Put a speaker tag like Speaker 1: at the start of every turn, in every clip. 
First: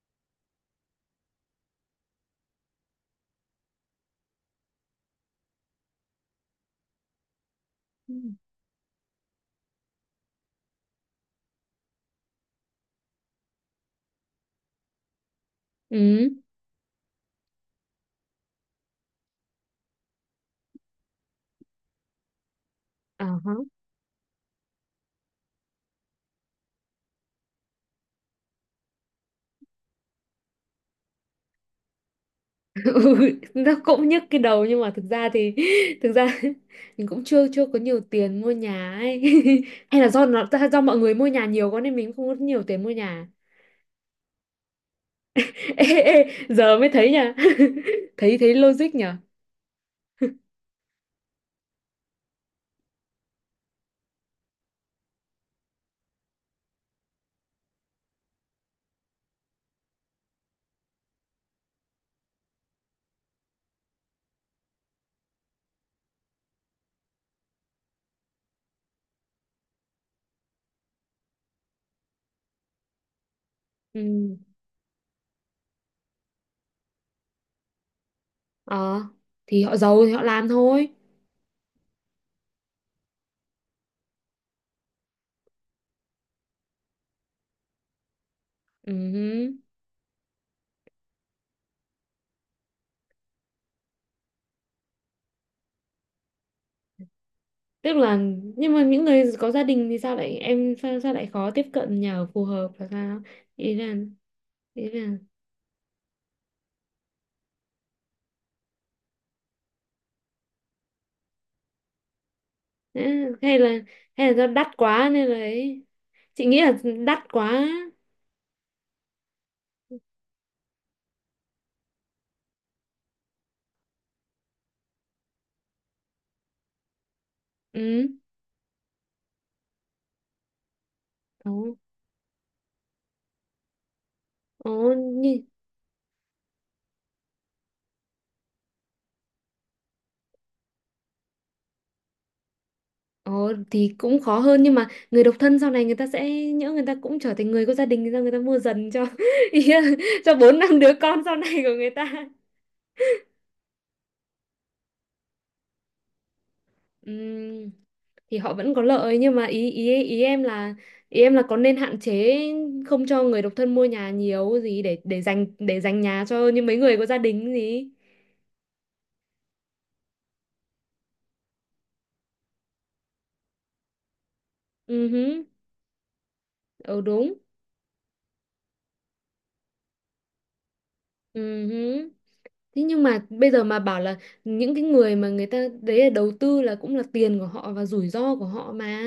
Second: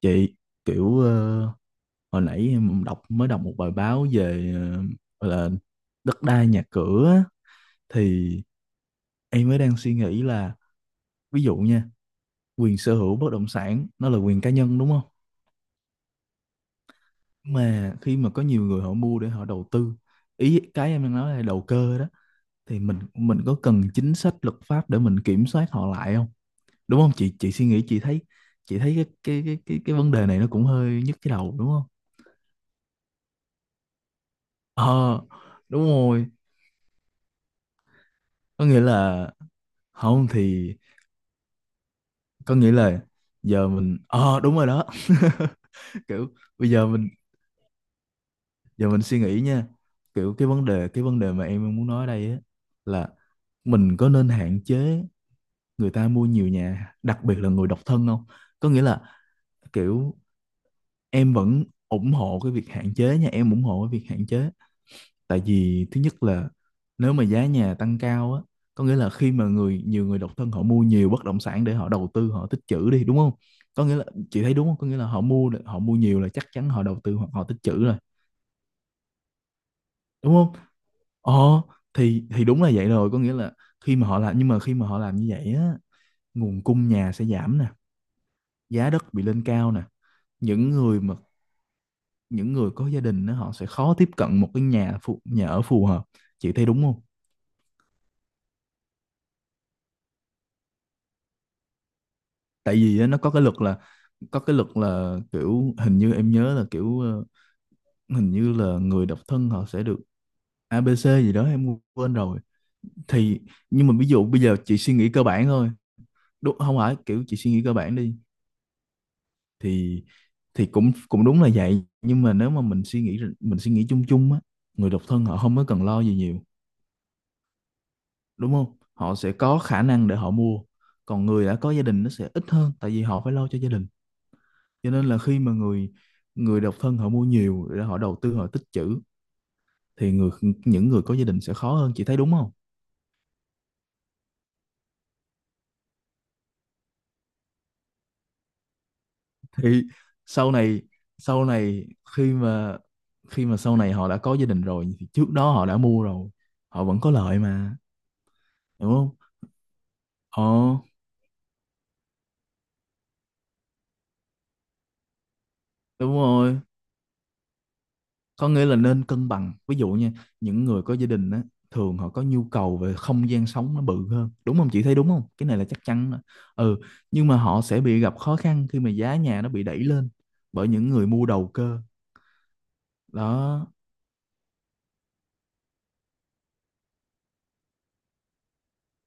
Speaker 1: Chị, kiểu hồi nãy em mới đọc một bài báo về gọi là đất đai nhà cửa á,
Speaker 2: Ừ.
Speaker 1: thì em mới đang suy nghĩ là, ví dụ nha, quyền sở hữu bất động sản nó là quyền cá nhân, đúng không?
Speaker 2: Ừ.
Speaker 1: Mà khi mà có nhiều người họ mua để họ đầu tư, ý cái em đang nói là đầu cơ đó, thì mình
Speaker 2: À,
Speaker 1: mình
Speaker 2: hả.
Speaker 1: có cần chính sách luật pháp để mình kiểm soát họ lại không? Đúng không? Chị suy nghĩ, chị thấy cái vấn đề này nó cũng hơi nhức cái đầu, đúng không?
Speaker 2: Ừ, nó cũng nhức cái đầu nhưng mà thực
Speaker 1: ờ
Speaker 2: ra thì
Speaker 1: Đúng
Speaker 2: thực
Speaker 1: rồi,
Speaker 2: ra mình cũng chưa chưa có nhiều tiền mua
Speaker 1: có nghĩa
Speaker 2: nhà ấy.
Speaker 1: là
Speaker 2: Hay là
Speaker 1: không, thì
Speaker 2: do mọi người mua nhà nhiều quá nên mình không có
Speaker 1: có
Speaker 2: nhiều
Speaker 1: nghĩa
Speaker 2: tiền mua
Speaker 1: là
Speaker 2: nhà.
Speaker 1: giờ mình, đúng rồi đó.
Speaker 2: Ê, ê,
Speaker 1: Kiểu bây
Speaker 2: giờ
Speaker 1: giờ
Speaker 2: mới
Speaker 1: mình,
Speaker 2: thấy nha. Thấy thấy
Speaker 1: giờ
Speaker 2: logic
Speaker 1: mình
Speaker 2: nhở.
Speaker 1: suy nghĩ nha, kiểu cái vấn đề, cái vấn đề mà em muốn nói ở đây á, là mình có nên hạn chế người ta mua nhiều nhà, đặc biệt là người độc thân không? Có nghĩa là kiểu, em vẫn ủng hộ cái việc hạn chế nha, em ủng hộ cái việc hạn chế. Tại vì thứ nhất là, nếu mà giá nhà tăng cao á, có nghĩa là khi mà nhiều người độc thân họ mua nhiều bất động sản để họ đầu tư, họ tích trữ đi, đúng không? Có nghĩa là,
Speaker 2: Ừ.
Speaker 1: chị thấy đúng không? Có nghĩa là họ mua nhiều là chắc chắn họ đầu tư hoặc họ tích trữ rồi,
Speaker 2: Ờ, thì họ giàu thì họ
Speaker 1: đúng
Speaker 2: làm
Speaker 1: không?
Speaker 2: thôi.
Speaker 1: ờ thì đúng là vậy rồi. Có nghĩa là khi mà họ làm, nhưng mà khi mà họ làm như vậy á, nguồn cung nhà sẽ giảm nè, giá đất bị lên
Speaker 2: Ừ.
Speaker 1: cao nè, những người mà những người có gia đình á, họ sẽ khó tiếp cận một cái nhà ở phù hợp, chị thấy đúng không?
Speaker 2: Tức là, nhưng mà những người có gia đình thì sao lại khó tiếp cận nhà ở phù hợp
Speaker 1: Tại
Speaker 2: là
Speaker 1: vì á, nó
Speaker 2: sao?
Speaker 1: có cái luật
Speaker 2: Ý
Speaker 1: là
Speaker 2: là,
Speaker 1: có cái luật
Speaker 2: ý là
Speaker 1: là kiểu, hình như em nhớ là kiểu hình như là người độc thân họ sẽ được ABC gì đó em quên rồi.
Speaker 2: đấy,
Speaker 1: thì
Speaker 2: hay là
Speaker 1: nhưng mà ví dụ
Speaker 2: hay là
Speaker 1: bây
Speaker 2: do
Speaker 1: giờ
Speaker 2: đắt
Speaker 1: chị suy
Speaker 2: quá
Speaker 1: nghĩ cơ
Speaker 2: nên là
Speaker 1: bản thôi,
Speaker 2: ấy, chị
Speaker 1: đúng
Speaker 2: nghĩ là
Speaker 1: không? Phải kiểu
Speaker 2: đắt
Speaker 1: chị suy nghĩ
Speaker 2: quá.
Speaker 1: cơ bản đi, thì thì cũng cũng đúng là vậy, nhưng mà nếu mà mình suy nghĩ chung chung á, người độc thân họ không có cần lo gì nhiều,
Speaker 2: Ừ.
Speaker 1: đúng không? Họ sẽ có khả năng để họ mua, còn người
Speaker 2: Ồ,
Speaker 1: đã có gia đình nó sẽ ít hơn, tại vì họ phải lo cho gia đình.
Speaker 2: ồ
Speaker 1: Cho nên là khi
Speaker 2: nhưng
Speaker 1: mà người người độc thân họ mua nhiều để họ đầu tư, họ tích trữ, thì những người có gia đình sẽ khó hơn, chị thấy đúng không?
Speaker 2: thì cũng khó hơn, nhưng mà người độc thân sau này người ta sẽ nhỡ, người ta cũng trở thành người có gia đình, người ta mua dần cho ý là
Speaker 1: Thì
Speaker 2: cho
Speaker 1: sau
Speaker 2: bốn năm
Speaker 1: này
Speaker 2: đứa con sau
Speaker 1: sau
Speaker 2: này của
Speaker 1: này,
Speaker 2: người
Speaker 1: khi
Speaker 2: ta.
Speaker 1: mà khi mà sau này họ đã có gia đình rồi thì trước đó họ đã mua rồi, họ vẫn có lợi
Speaker 2: Ừm,
Speaker 1: mà,
Speaker 2: thì họ vẫn có
Speaker 1: đúng không?
Speaker 2: lợi nhưng mà ý ý
Speaker 1: ờ
Speaker 2: ý em là có nên hạn chế không cho người độc thân mua nhà nhiều gì để dành
Speaker 1: Đúng
Speaker 2: nhà cho
Speaker 1: rồi,
Speaker 2: những mấy người có gia đình gì.
Speaker 1: có nghĩa là nên cân bằng. Ví dụ nha, những người có gia đình á, thường họ có nhu cầu về không gian sống nó bự hơn, đúng không? Chị thấy
Speaker 2: Ừ
Speaker 1: đúng không?
Speaker 2: hứ,
Speaker 1: Cái này là chắc chắn đó. Ừ,
Speaker 2: ừ
Speaker 1: nhưng
Speaker 2: đúng.
Speaker 1: mà họ sẽ bị gặp khó khăn khi mà giá nhà nó bị đẩy lên bởi những người mua đầu
Speaker 2: Ừ
Speaker 1: cơ.
Speaker 2: hứ. Thế nhưng mà bây giờ
Speaker 1: Đó
Speaker 2: mà bảo là những cái người mà người ta đấy là đầu tư là cũng là tiền của họ và rủi ro của họ mà.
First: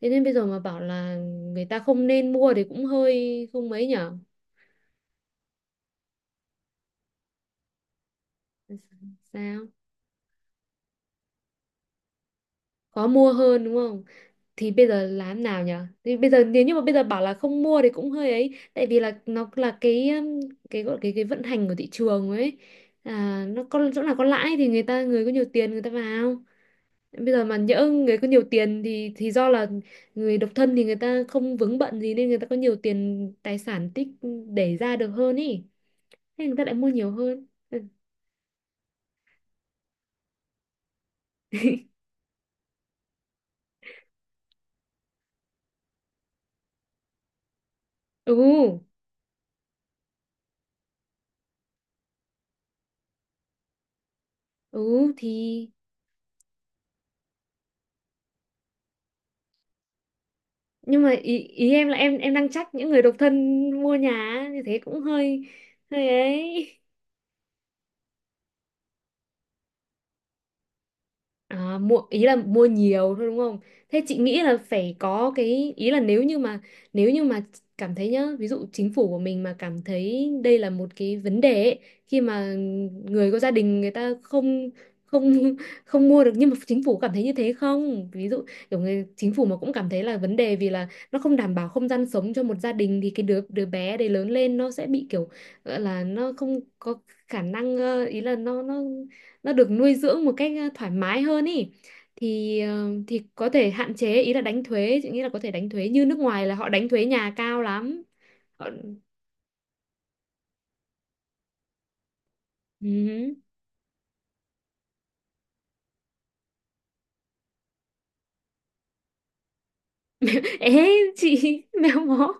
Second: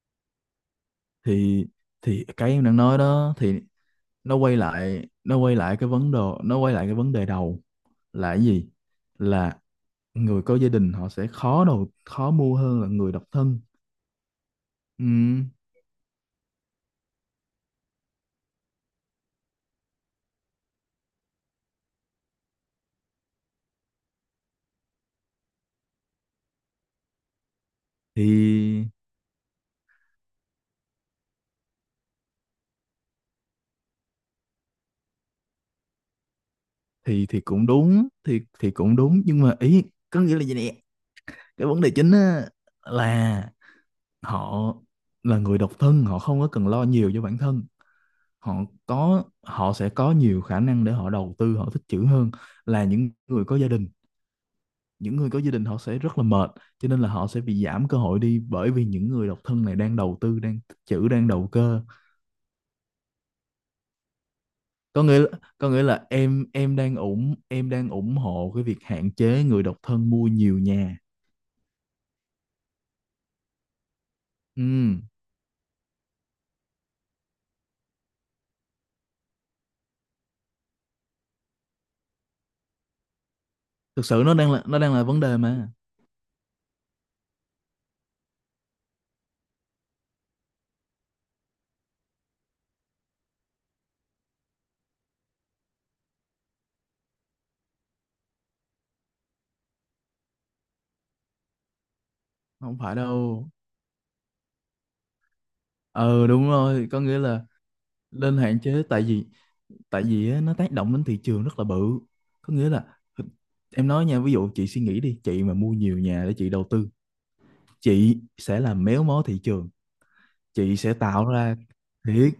Speaker 2: Thế nên bây giờ mà bảo là người
Speaker 1: thì,
Speaker 2: ta không nên
Speaker 1: cái
Speaker 2: mua thì
Speaker 1: em đang
Speaker 2: cũng
Speaker 1: nói đó,
Speaker 2: hơi
Speaker 1: thì
Speaker 2: không mấy nhở.
Speaker 1: nó quay lại cái vấn đề đầu, là cái gì? Là
Speaker 2: Sao?
Speaker 1: người có gia đình họ sẽ khó mua hơn là
Speaker 2: Khó
Speaker 1: người độc
Speaker 2: mua
Speaker 1: thân.
Speaker 2: hơn đúng không? Thì bây giờ làm
Speaker 1: Ừ.
Speaker 2: nào nhở? Thì bây giờ nếu như mà bây giờ bảo là không mua thì cũng hơi ấy, tại vì là nó là cái, cái gọi cái vận hành của thị trường ấy. À, nó có chỗ nào có lãi thì người có nhiều tiền người ta vào. Bây giờ mà nhỡ người có nhiều tiền
Speaker 1: thì
Speaker 2: thì do là người độc thân thì người ta không vướng bận gì nên người ta có nhiều tiền, tài sản tích để ra được hơn ý. Thế người ta lại mua nhiều
Speaker 1: thì
Speaker 2: hơn.
Speaker 1: cũng đúng, thì cũng đúng, nhưng mà ý, có nghĩa là gì nè, cái vấn đề chính á là, họ là người độc thân họ không có cần lo nhiều cho bản thân,
Speaker 2: Ừ,
Speaker 1: họ họ sẽ có nhiều khả năng để họ đầu tư, họ tích trữ hơn là những người có gia đình.
Speaker 2: ừ
Speaker 1: Những người
Speaker 2: thì,
Speaker 1: có gia đình họ sẽ rất là mệt, cho nên là họ sẽ bị giảm cơ hội đi, bởi vì những người độc thân này đang đầu tư, đang tích
Speaker 2: nhưng
Speaker 1: trữ,
Speaker 2: mà
Speaker 1: đang
Speaker 2: ý,
Speaker 1: đầu
Speaker 2: ý
Speaker 1: cơ.
Speaker 2: em là em đang trách những người độc thân mua nhà á, như thế cũng
Speaker 1: có nghĩa là,
Speaker 2: hơi
Speaker 1: có nghĩa là
Speaker 2: hơi
Speaker 1: em
Speaker 2: ấy.
Speaker 1: đang ủng em đang ủng hộ cái việc hạn chế người độc thân mua nhiều nhà.
Speaker 2: À, mua ý là mua nhiều thôi đúng không? Thế chị nghĩ là
Speaker 1: Ừ,
Speaker 2: phải có cái ý là, nếu như mà cảm thấy nhá, ví dụ chính phủ của mình mà cảm thấy đây là một cái vấn đề ấy, khi mà người có gia đình người
Speaker 1: thực
Speaker 2: ta
Speaker 1: sự
Speaker 2: không
Speaker 1: nó đang là vấn
Speaker 2: không
Speaker 1: đề mà,
Speaker 2: không mua được, nhưng mà chính phủ cảm thấy như thế không? Ví dụ kiểu người chính phủ mà cũng cảm thấy là vấn đề vì là nó không đảm bảo không gian sống cho một gia đình thì cái đứa đứa bé đấy lớn lên nó sẽ bị kiểu gọi là nó không có khả năng, ý là nó được nuôi dưỡng một cách, thoải mái hơn ý, thì
Speaker 1: không phải
Speaker 2: thì có
Speaker 1: đâu.
Speaker 2: thể hạn chế, ý là đánh thuế. Chị nghĩ là có thể đánh thuế như nước
Speaker 1: Ờ
Speaker 2: ngoài,
Speaker 1: Đúng
Speaker 2: là họ đánh
Speaker 1: rồi, có
Speaker 2: thuế
Speaker 1: nghĩa
Speaker 2: nhà
Speaker 1: là
Speaker 2: cao lắm,
Speaker 1: nên hạn
Speaker 2: họ...
Speaker 1: chế, tại vì á, nó tác động đến thị trường rất là bự. Có nghĩa là
Speaker 2: Ừ.
Speaker 1: em nói nha, ví dụ chị suy nghĩ đi, chị mà mua nhiều nhà để chị đầu tư, chị sẽ làm méo mó thị trường, chị
Speaker 2: Ế
Speaker 1: sẽ tạo ra
Speaker 2: chị mèo mó
Speaker 1: thiệt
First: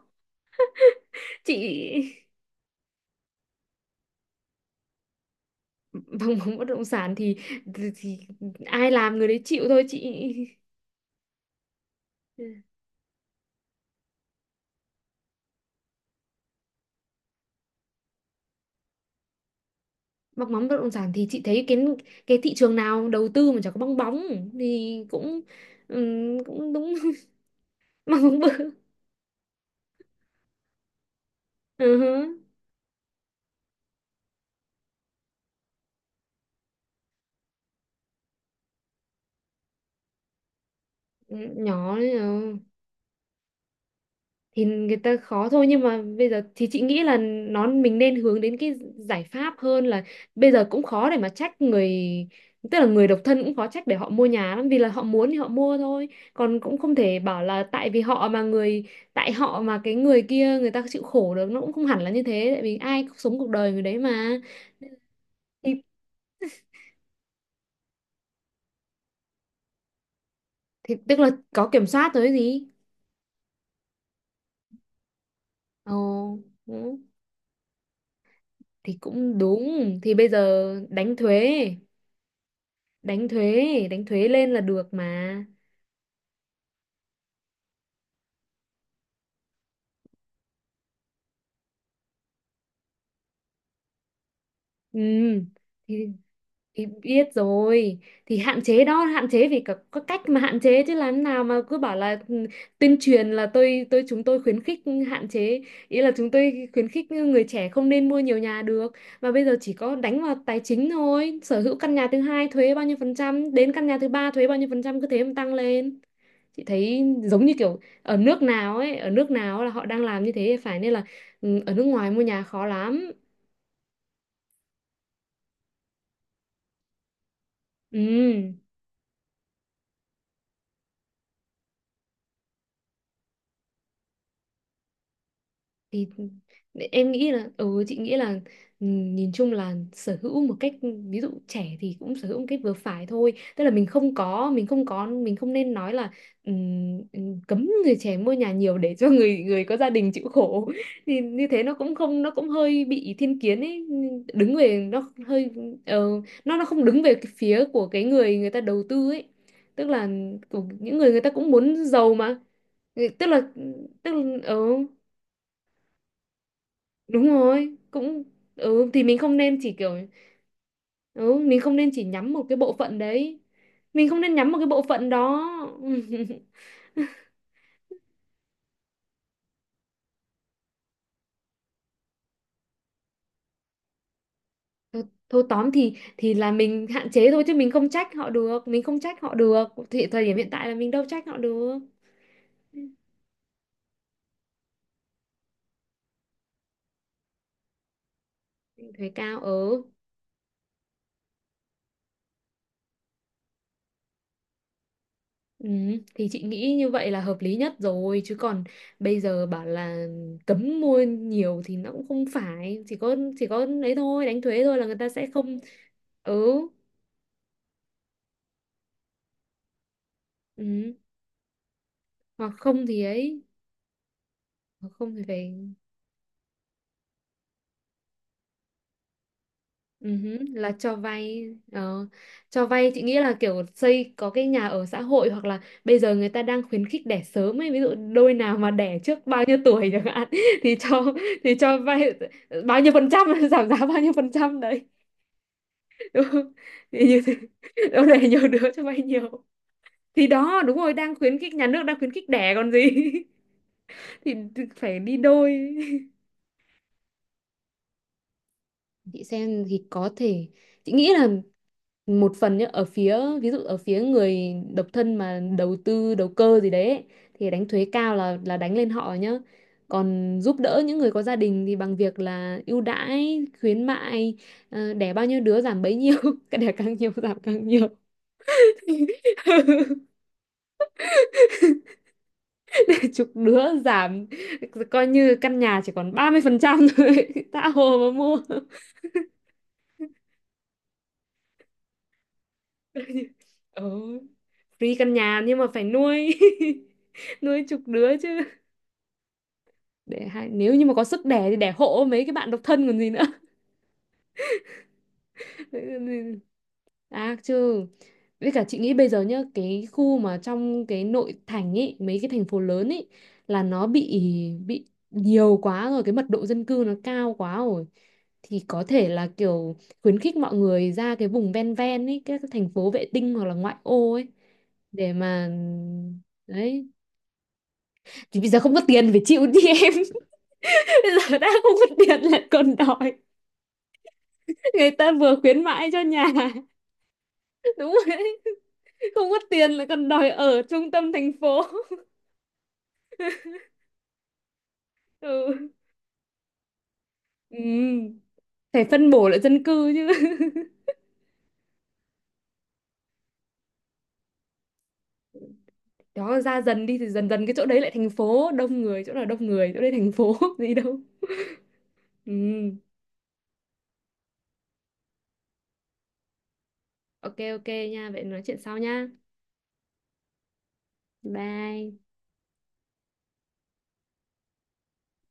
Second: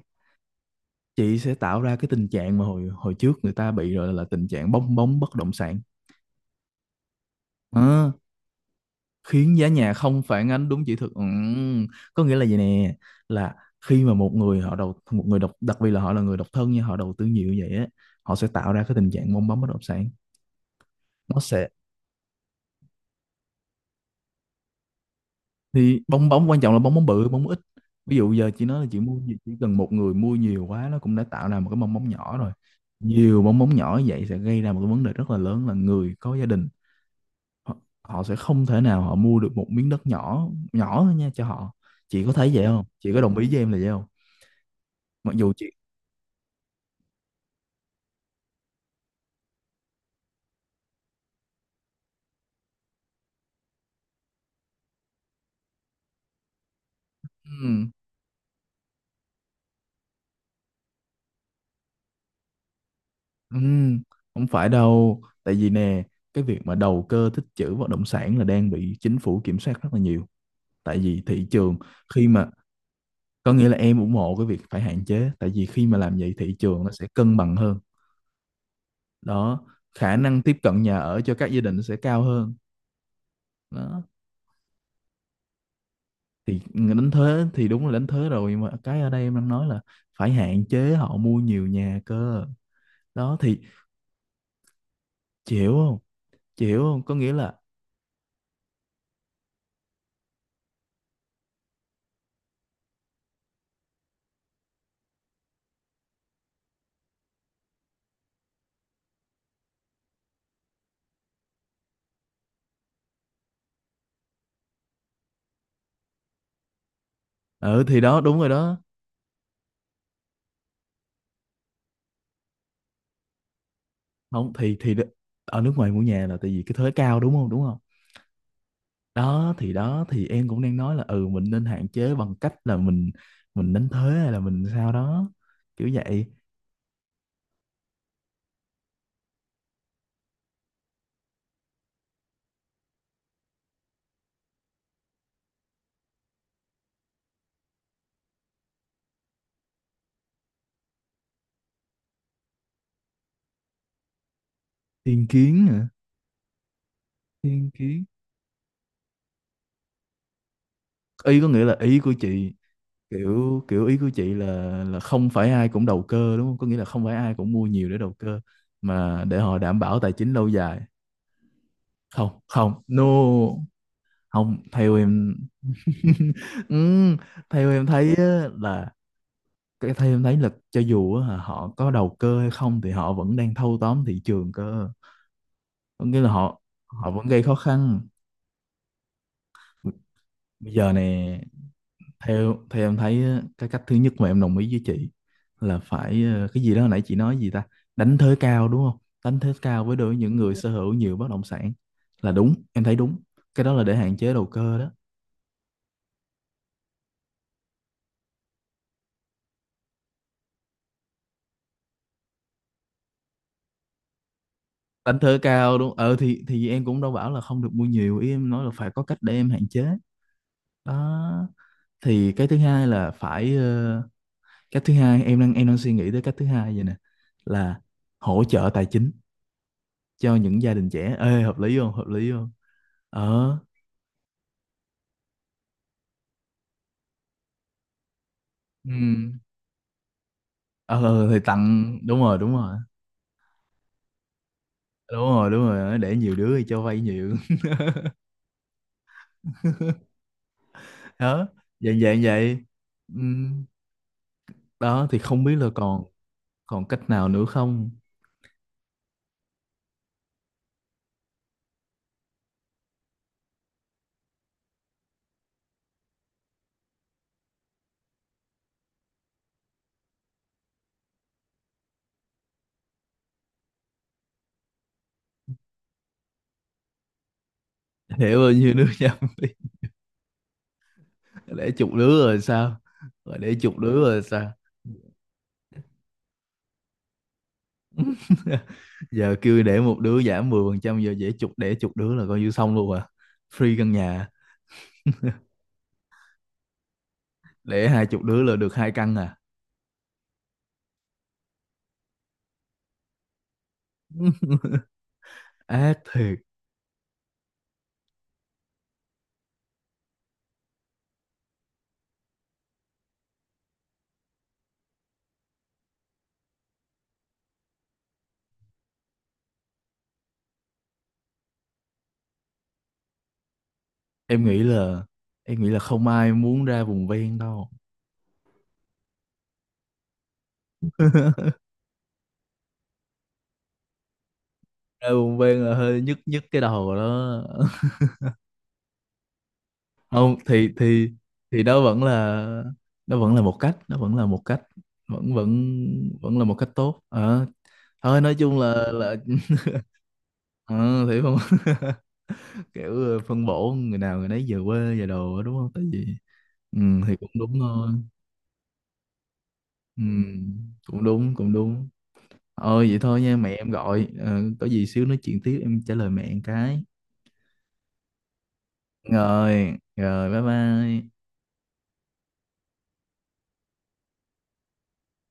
Speaker 1: chị
Speaker 2: chị
Speaker 1: sẽ tạo ra cái tình trạng mà hồi hồi trước người ta bị rồi, là tình trạng bong bóng bất động sản.
Speaker 2: bằng móng bất động sản thì, thì
Speaker 1: Ờ,
Speaker 2: thì ai làm người đấy
Speaker 1: khiến
Speaker 2: chịu
Speaker 1: giá
Speaker 2: thôi
Speaker 1: nhà
Speaker 2: chị.
Speaker 1: không phản ánh đúng chỉ thực. Có nghĩa
Speaker 2: Ừ.
Speaker 1: là gì nè, là khi mà một người độc đặc biệt là họ là người độc thân nhưng họ đầu tư nhiều như vậy á, họ sẽ tạo ra cái tình trạng bong bóng bất động sản.
Speaker 2: Bong bóng bất động sản thì chị
Speaker 1: Nó
Speaker 2: thấy
Speaker 1: sẽ
Speaker 2: cái thị trường nào đầu tư mà chẳng có bong bóng, thì cũng
Speaker 1: Thì bong bóng quan
Speaker 2: cũng
Speaker 1: trọng là
Speaker 2: đúng.
Speaker 1: bong bóng bự, bong bóng ít. Ví
Speaker 2: Bong
Speaker 1: dụ
Speaker 2: bóng
Speaker 1: giờ chị
Speaker 2: bự.
Speaker 1: nói là chị mua gì, chỉ cần một người mua nhiều quá nó cũng đã tạo ra một cái bong
Speaker 2: Ừ
Speaker 1: bóng
Speaker 2: hứ.
Speaker 1: nhỏ rồi. Nhiều bong bóng nhỏ như vậy sẽ gây ra một cái vấn đề rất là lớn, là người có gia đình họ, họ sẽ không thể nào họ mua được một miếng đất nhỏ nhỏ thôi nha
Speaker 2: Ừ,
Speaker 1: cho họ.
Speaker 2: nhỏ đấy
Speaker 1: Chị có thấy
Speaker 2: nhờ.
Speaker 1: vậy không? Chị có đồng ý với em là vậy không?
Speaker 2: Thì người ta
Speaker 1: Mặc
Speaker 2: khó
Speaker 1: dù
Speaker 2: thôi
Speaker 1: chị
Speaker 2: nhưng mà bây giờ thì chị nghĩ là mình nên hướng đến cái giải pháp hơn là bây giờ cũng khó để mà trách người, tức là người độc thân cũng khó trách để họ mua nhà lắm vì là họ muốn thì họ mua thôi. Còn cũng không thể bảo là
Speaker 1: ừm,
Speaker 2: tại họ mà cái người kia người ta chịu khổ được, nó cũng không hẳn là như thế tại vì ai cũng sống cuộc đời người đấy
Speaker 1: ừm,
Speaker 2: mà.
Speaker 1: không phải đâu, tại vì
Speaker 2: thì,
Speaker 1: nè, cái việc mà đầu cơ tích trữ bất động sản là đang bị chính phủ kiểm soát rất là nhiều,
Speaker 2: thì
Speaker 1: tại
Speaker 2: tức
Speaker 1: vì
Speaker 2: là
Speaker 1: thị
Speaker 2: có
Speaker 1: trường
Speaker 2: kiểm soát
Speaker 1: khi
Speaker 2: rồi
Speaker 1: mà,
Speaker 2: gì.
Speaker 1: có nghĩa là em ủng hộ cái việc phải hạn chế, tại vì khi mà làm vậy
Speaker 2: Ồ,
Speaker 1: thị trường nó
Speaker 2: ừ,
Speaker 1: sẽ cân bằng hơn.
Speaker 2: thì cũng
Speaker 1: Đó,
Speaker 2: đúng. Thì
Speaker 1: khả
Speaker 2: bây
Speaker 1: năng tiếp
Speaker 2: giờ
Speaker 1: cận nhà
Speaker 2: đánh
Speaker 1: ở cho các gia
Speaker 2: thuế.
Speaker 1: đình nó sẽ cao hơn.
Speaker 2: Đánh thuế,
Speaker 1: Đó
Speaker 2: đánh thuế lên là được mà.
Speaker 1: thì đánh thuế, thì đúng là đánh thuế rồi, nhưng mà cái ở đây em đang nói là phải hạn chế họ mua nhiều nhà cơ. Đó thì,
Speaker 2: Ừ
Speaker 1: chị hiểu không?
Speaker 2: thì, thì
Speaker 1: Có
Speaker 2: biết
Speaker 1: nghĩa là,
Speaker 2: rồi, thì hạn chế đó, hạn chế vì có cách mà hạn chế chứ làm thế nào mà cứ bảo là ừ, tuyên truyền là tôi chúng tôi khuyến khích hạn chế, ý là chúng tôi khuyến khích người trẻ không nên mua nhiều nhà được. Mà bây giờ chỉ có đánh vào tài chính thôi, sở hữu căn nhà thứ hai thuế bao nhiêu phần trăm, đến căn nhà thứ ba thuế bao nhiêu phần trăm, cứ thế mà tăng lên. Chị thấy giống như kiểu
Speaker 1: ừ thì
Speaker 2: ở
Speaker 1: đó đúng
Speaker 2: nước
Speaker 1: rồi
Speaker 2: nào
Speaker 1: đó,
Speaker 2: ấy, ở nước nào là họ đang làm như thế, phải nên là ừ, ở nước ngoài mua nhà khó lắm.
Speaker 1: không thì ở nước ngoài mua nhà là tại vì cái thuế cao, đúng không? Đúng không?
Speaker 2: Ừ
Speaker 1: Đó thì, em cũng đang nói là, ừ mình nên hạn chế bằng cách là mình đánh thuế hay là mình sao đó, kiểu
Speaker 2: thì
Speaker 1: vậy.
Speaker 2: em nghĩ là, ừ chị nghĩ là ừ, nhìn chung là sở hữu một cách, ví dụ trẻ thì cũng sở hữu một cách vừa phải thôi, tức là mình không nên nói là, cấm người trẻ mua nhà nhiều để cho người người có gia đình chịu khổ thì như thế nó cũng không, nó cũng hơi bị thiên kiến ấy, đứng về nó
Speaker 1: Thiên
Speaker 2: hơi
Speaker 1: kiến hả?
Speaker 2: ờ, nó không đứng về cái phía
Speaker 1: Thiên
Speaker 2: của cái
Speaker 1: kiến,
Speaker 2: người người ta đầu tư ấy, tức là của những người người ta
Speaker 1: ý có
Speaker 2: cũng
Speaker 1: nghĩa
Speaker 2: muốn
Speaker 1: là ý của
Speaker 2: giàu mà.
Speaker 1: chị,
Speaker 2: Ừ, tức là
Speaker 1: kiểu kiểu ý của
Speaker 2: tức
Speaker 1: chị
Speaker 2: là
Speaker 1: là,
Speaker 2: ừ
Speaker 1: không phải ai cũng đầu cơ, đúng không? Có nghĩa là không phải
Speaker 2: đúng
Speaker 1: ai cũng mua
Speaker 2: rồi,
Speaker 1: nhiều để đầu
Speaker 2: cũng
Speaker 1: cơ,
Speaker 2: ừ thì mình
Speaker 1: mà
Speaker 2: không
Speaker 1: để họ
Speaker 2: nên chỉ
Speaker 1: đảm
Speaker 2: kiểu,
Speaker 1: bảo tài chính lâu dài.
Speaker 2: ừ mình không nên chỉ nhắm
Speaker 1: Không,
Speaker 2: một cái bộ
Speaker 1: không,
Speaker 2: phận
Speaker 1: no,
Speaker 2: đấy, mình không nên nhắm một
Speaker 1: không
Speaker 2: cái bộ
Speaker 1: theo
Speaker 2: phận
Speaker 1: em.
Speaker 2: đó.
Speaker 1: Ừ, theo em thấy á, là cái thấy em thấy là cho dù á, họ có đầu cơ hay không thì họ vẫn đang thâu tóm thị trường cơ.
Speaker 2: Thôi, thôi tóm thì
Speaker 1: Có nghĩa là
Speaker 2: là
Speaker 1: họ
Speaker 2: mình hạn
Speaker 1: họ vẫn
Speaker 2: chế
Speaker 1: gây
Speaker 2: thôi chứ
Speaker 1: khó
Speaker 2: mình không
Speaker 1: khăn
Speaker 2: trách họ được, mình không trách họ được thì thời điểm hiện tại
Speaker 1: bây
Speaker 2: là mình
Speaker 1: giờ
Speaker 2: đâu trách họ
Speaker 1: nè.
Speaker 2: được.
Speaker 1: Theo Theo em thấy á, cái cách thứ nhất mà em đồng ý với chị là phải cái gì đó hồi nãy chị nói gì ta, đánh thuế cao, đúng không?
Speaker 2: Thuế
Speaker 1: Đánh
Speaker 2: cao
Speaker 1: thuế
Speaker 2: ở,
Speaker 1: cao với, đối với những người sở hữu nhiều bất động sản, là đúng, em thấy đúng, cái đó là để hạn chế đầu cơ đó.
Speaker 2: ừ, thì chị nghĩ như vậy là hợp lý nhất rồi chứ còn bây giờ bảo là cấm mua nhiều thì nó cũng không phải. Chỉ có ấy thôi, đánh thuế thôi là người ta
Speaker 1: Đánh
Speaker 2: sẽ
Speaker 1: thuế
Speaker 2: không.
Speaker 1: cao, đúng. Ờ thì
Speaker 2: Ừ.
Speaker 1: thì em cũng đâu bảo là không được mua nhiều, ý em nói là phải có cách để em hạn chế.
Speaker 2: Ừ.
Speaker 1: Đó thì cái
Speaker 2: Hoặc
Speaker 1: thứ
Speaker 2: không
Speaker 1: hai
Speaker 2: thì
Speaker 1: là
Speaker 2: ấy,
Speaker 1: phải cách
Speaker 2: hoặc
Speaker 1: thứ
Speaker 2: không thì
Speaker 1: hai em
Speaker 2: phải,
Speaker 1: đang, suy nghĩ tới cách thứ hai vậy nè, là hỗ trợ tài chính
Speaker 2: ừ,
Speaker 1: cho
Speaker 2: hứ,
Speaker 1: những
Speaker 2: là
Speaker 1: gia đình
Speaker 2: cho
Speaker 1: trẻ. Ê,
Speaker 2: vay.
Speaker 1: hợp lý không?
Speaker 2: Ờ.
Speaker 1: Hợp lý không?
Speaker 2: Cho vay chị nghĩ là
Speaker 1: ờ
Speaker 2: kiểu xây có cái nhà ở xã hội, hoặc là bây giờ người ta đang khuyến khích đẻ sớm ấy, ví dụ đôi nào mà đẻ trước
Speaker 1: ừ.
Speaker 2: bao nhiêu tuổi chẳng hạn thì cho,
Speaker 1: Ờ, thì
Speaker 2: thì cho
Speaker 1: tặng,
Speaker 2: vay bao nhiêu phần trăm giảm giá bao nhiêu phần trăm đấy,
Speaker 1: đúng rồi, để
Speaker 2: đúng
Speaker 1: nhiều
Speaker 2: không?
Speaker 1: đứa thì cho vay
Speaker 2: Thì như
Speaker 1: nhiều.
Speaker 2: thế đâu, đẻ nhiều đứa cho vay nhiều, thì đó đúng rồi, đang khuyến
Speaker 1: Đó,
Speaker 2: khích, nhà nước đang
Speaker 1: dạng
Speaker 2: khuyến
Speaker 1: dạng
Speaker 2: khích đẻ
Speaker 1: vậy.
Speaker 2: còn gì
Speaker 1: Ừ.
Speaker 2: thì phải
Speaker 1: Đó
Speaker 2: đi
Speaker 1: thì không biết là,
Speaker 2: đôi.
Speaker 1: còn còn cách nào nữa không?
Speaker 2: Chị xem thì có thể, chị nghĩ là một phần nhá, ở phía ví dụ ở phía người độc thân mà đầu tư, đầu cơ gì đấy ấy, thì đánh thuế cao là đánh lên họ nhá. Còn giúp đỡ những người có gia đình thì bằng việc là ưu đãi khuyến mại, ờ, đẻ bao nhiêu đứa giảm bấy nhiêu cái đẻ càng nhiều giảm càng nhiều.
Speaker 1: Để bao nhiêu đứa nhầm đi, để chục đứa rồi sao?
Speaker 2: Chục
Speaker 1: Để
Speaker 2: đứa
Speaker 1: chục đứa rồi
Speaker 2: giảm,
Speaker 1: sao?
Speaker 2: coi như căn nhà chỉ còn 30% thôi tha hồ mà mua.
Speaker 1: Giờ kêu để một đứa giảm 10%, giờ dễ chục, để chục đứa là coi như xong luôn à, free căn
Speaker 2: Ừ.
Speaker 1: nhà,
Speaker 2: Free căn nhà nhưng mà phải nuôi, nuôi chục
Speaker 1: để hai
Speaker 2: đứa
Speaker 1: chục
Speaker 2: chứ.
Speaker 1: đứa là được hai căn à.
Speaker 2: Để hai Nếu như mà có sức đẻ thì đẻ hộ mấy cái bạn độc thân còn gì nữa.
Speaker 1: Ác thiệt.
Speaker 2: À chứ, với cả chị nghĩ bây giờ nhá, cái khu mà trong cái nội thành ấy, mấy cái thành phố lớn ấy là nó bị, nhiều quá rồi, cái mật độ dân cư nó cao quá rồi, thì có thể là kiểu khuyến khích mọi người ra cái vùng ven, ven ấy, các cái thành phố vệ tinh hoặc là ngoại ô ấy,
Speaker 1: em nghĩ là
Speaker 2: để mà
Speaker 1: em nghĩ là không ai muốn ra
Speaker 2: đấy.
Speaker 1: vùng ven đâu,
Speaker 2: Thì bây giờ không có tiền phải chịu đi em. Bây giờ đã không có tiền lại còn đòi người
Speaker 1: ra
Speaker 2: ta vừa
Speaker 1: vùng
Speaker 2: khuyến
Speaker 1: ven là
Speaker 2: mãi cho
Speaker 1: hơi nhức
Speaker 2: nhà.
Speaker 1: nhức cái đầu đó.
Speaker 2: Đúng rồi đấy, không có tiền lại còn đòi
Speaker 1: Không
Speaker 2: ở
Speaker 1: thì,
Speaker 2: trung
Speaker 1: thì
Speaker 2: tâm thành phố.
Speaker 1: thì đó vẫn là một cách, vẫn vẫn
Speaker 2: Ừ.
Speaker 1: vẫn là một cách tốt. Ờ, thôi
Speaker 2: Ừ.
Speaker 1: nói chung là
Speaker 2: Phải phân
Speaker 1: là.
Speaker 2: bổ lại dân cư chứ.
Speaker 1: Ờ, thì không, kiểu phân bổ người nào người nấy về quê về đồ á, đúng không, tại vì.
Speaker 2: Đó, ra
Speaker 1: Ừ,
Speaker 2: dần đi thì
Speaker 1: thì
Speaker 2: dần
Speaker 1: cũng
Speaker 2: dần cái
Speaker 1: đúng
Speaker 2: chỗ đấy
Speaker 1: thôi.
Speaker 2: lại thành phố đông người, chỗ nào đông người chỗ đấy
Speaker 1: Ừ,
Speaker 2: thành phố gì đâu.
Speaker 1: cũng đúng.
Speaker 2: Ừ.
Speaker 1: Vậy thôi nha, mẹ em gọi. Ờ, có gì xíu nói chuyện tiếp, em trả lời mẹ một cái.
Speaker 2: OK, OK nha, vậy nói chuyện sau nha.
Speaker 1: Rồi Rồi, bye bye.
Speaker 2: Bye.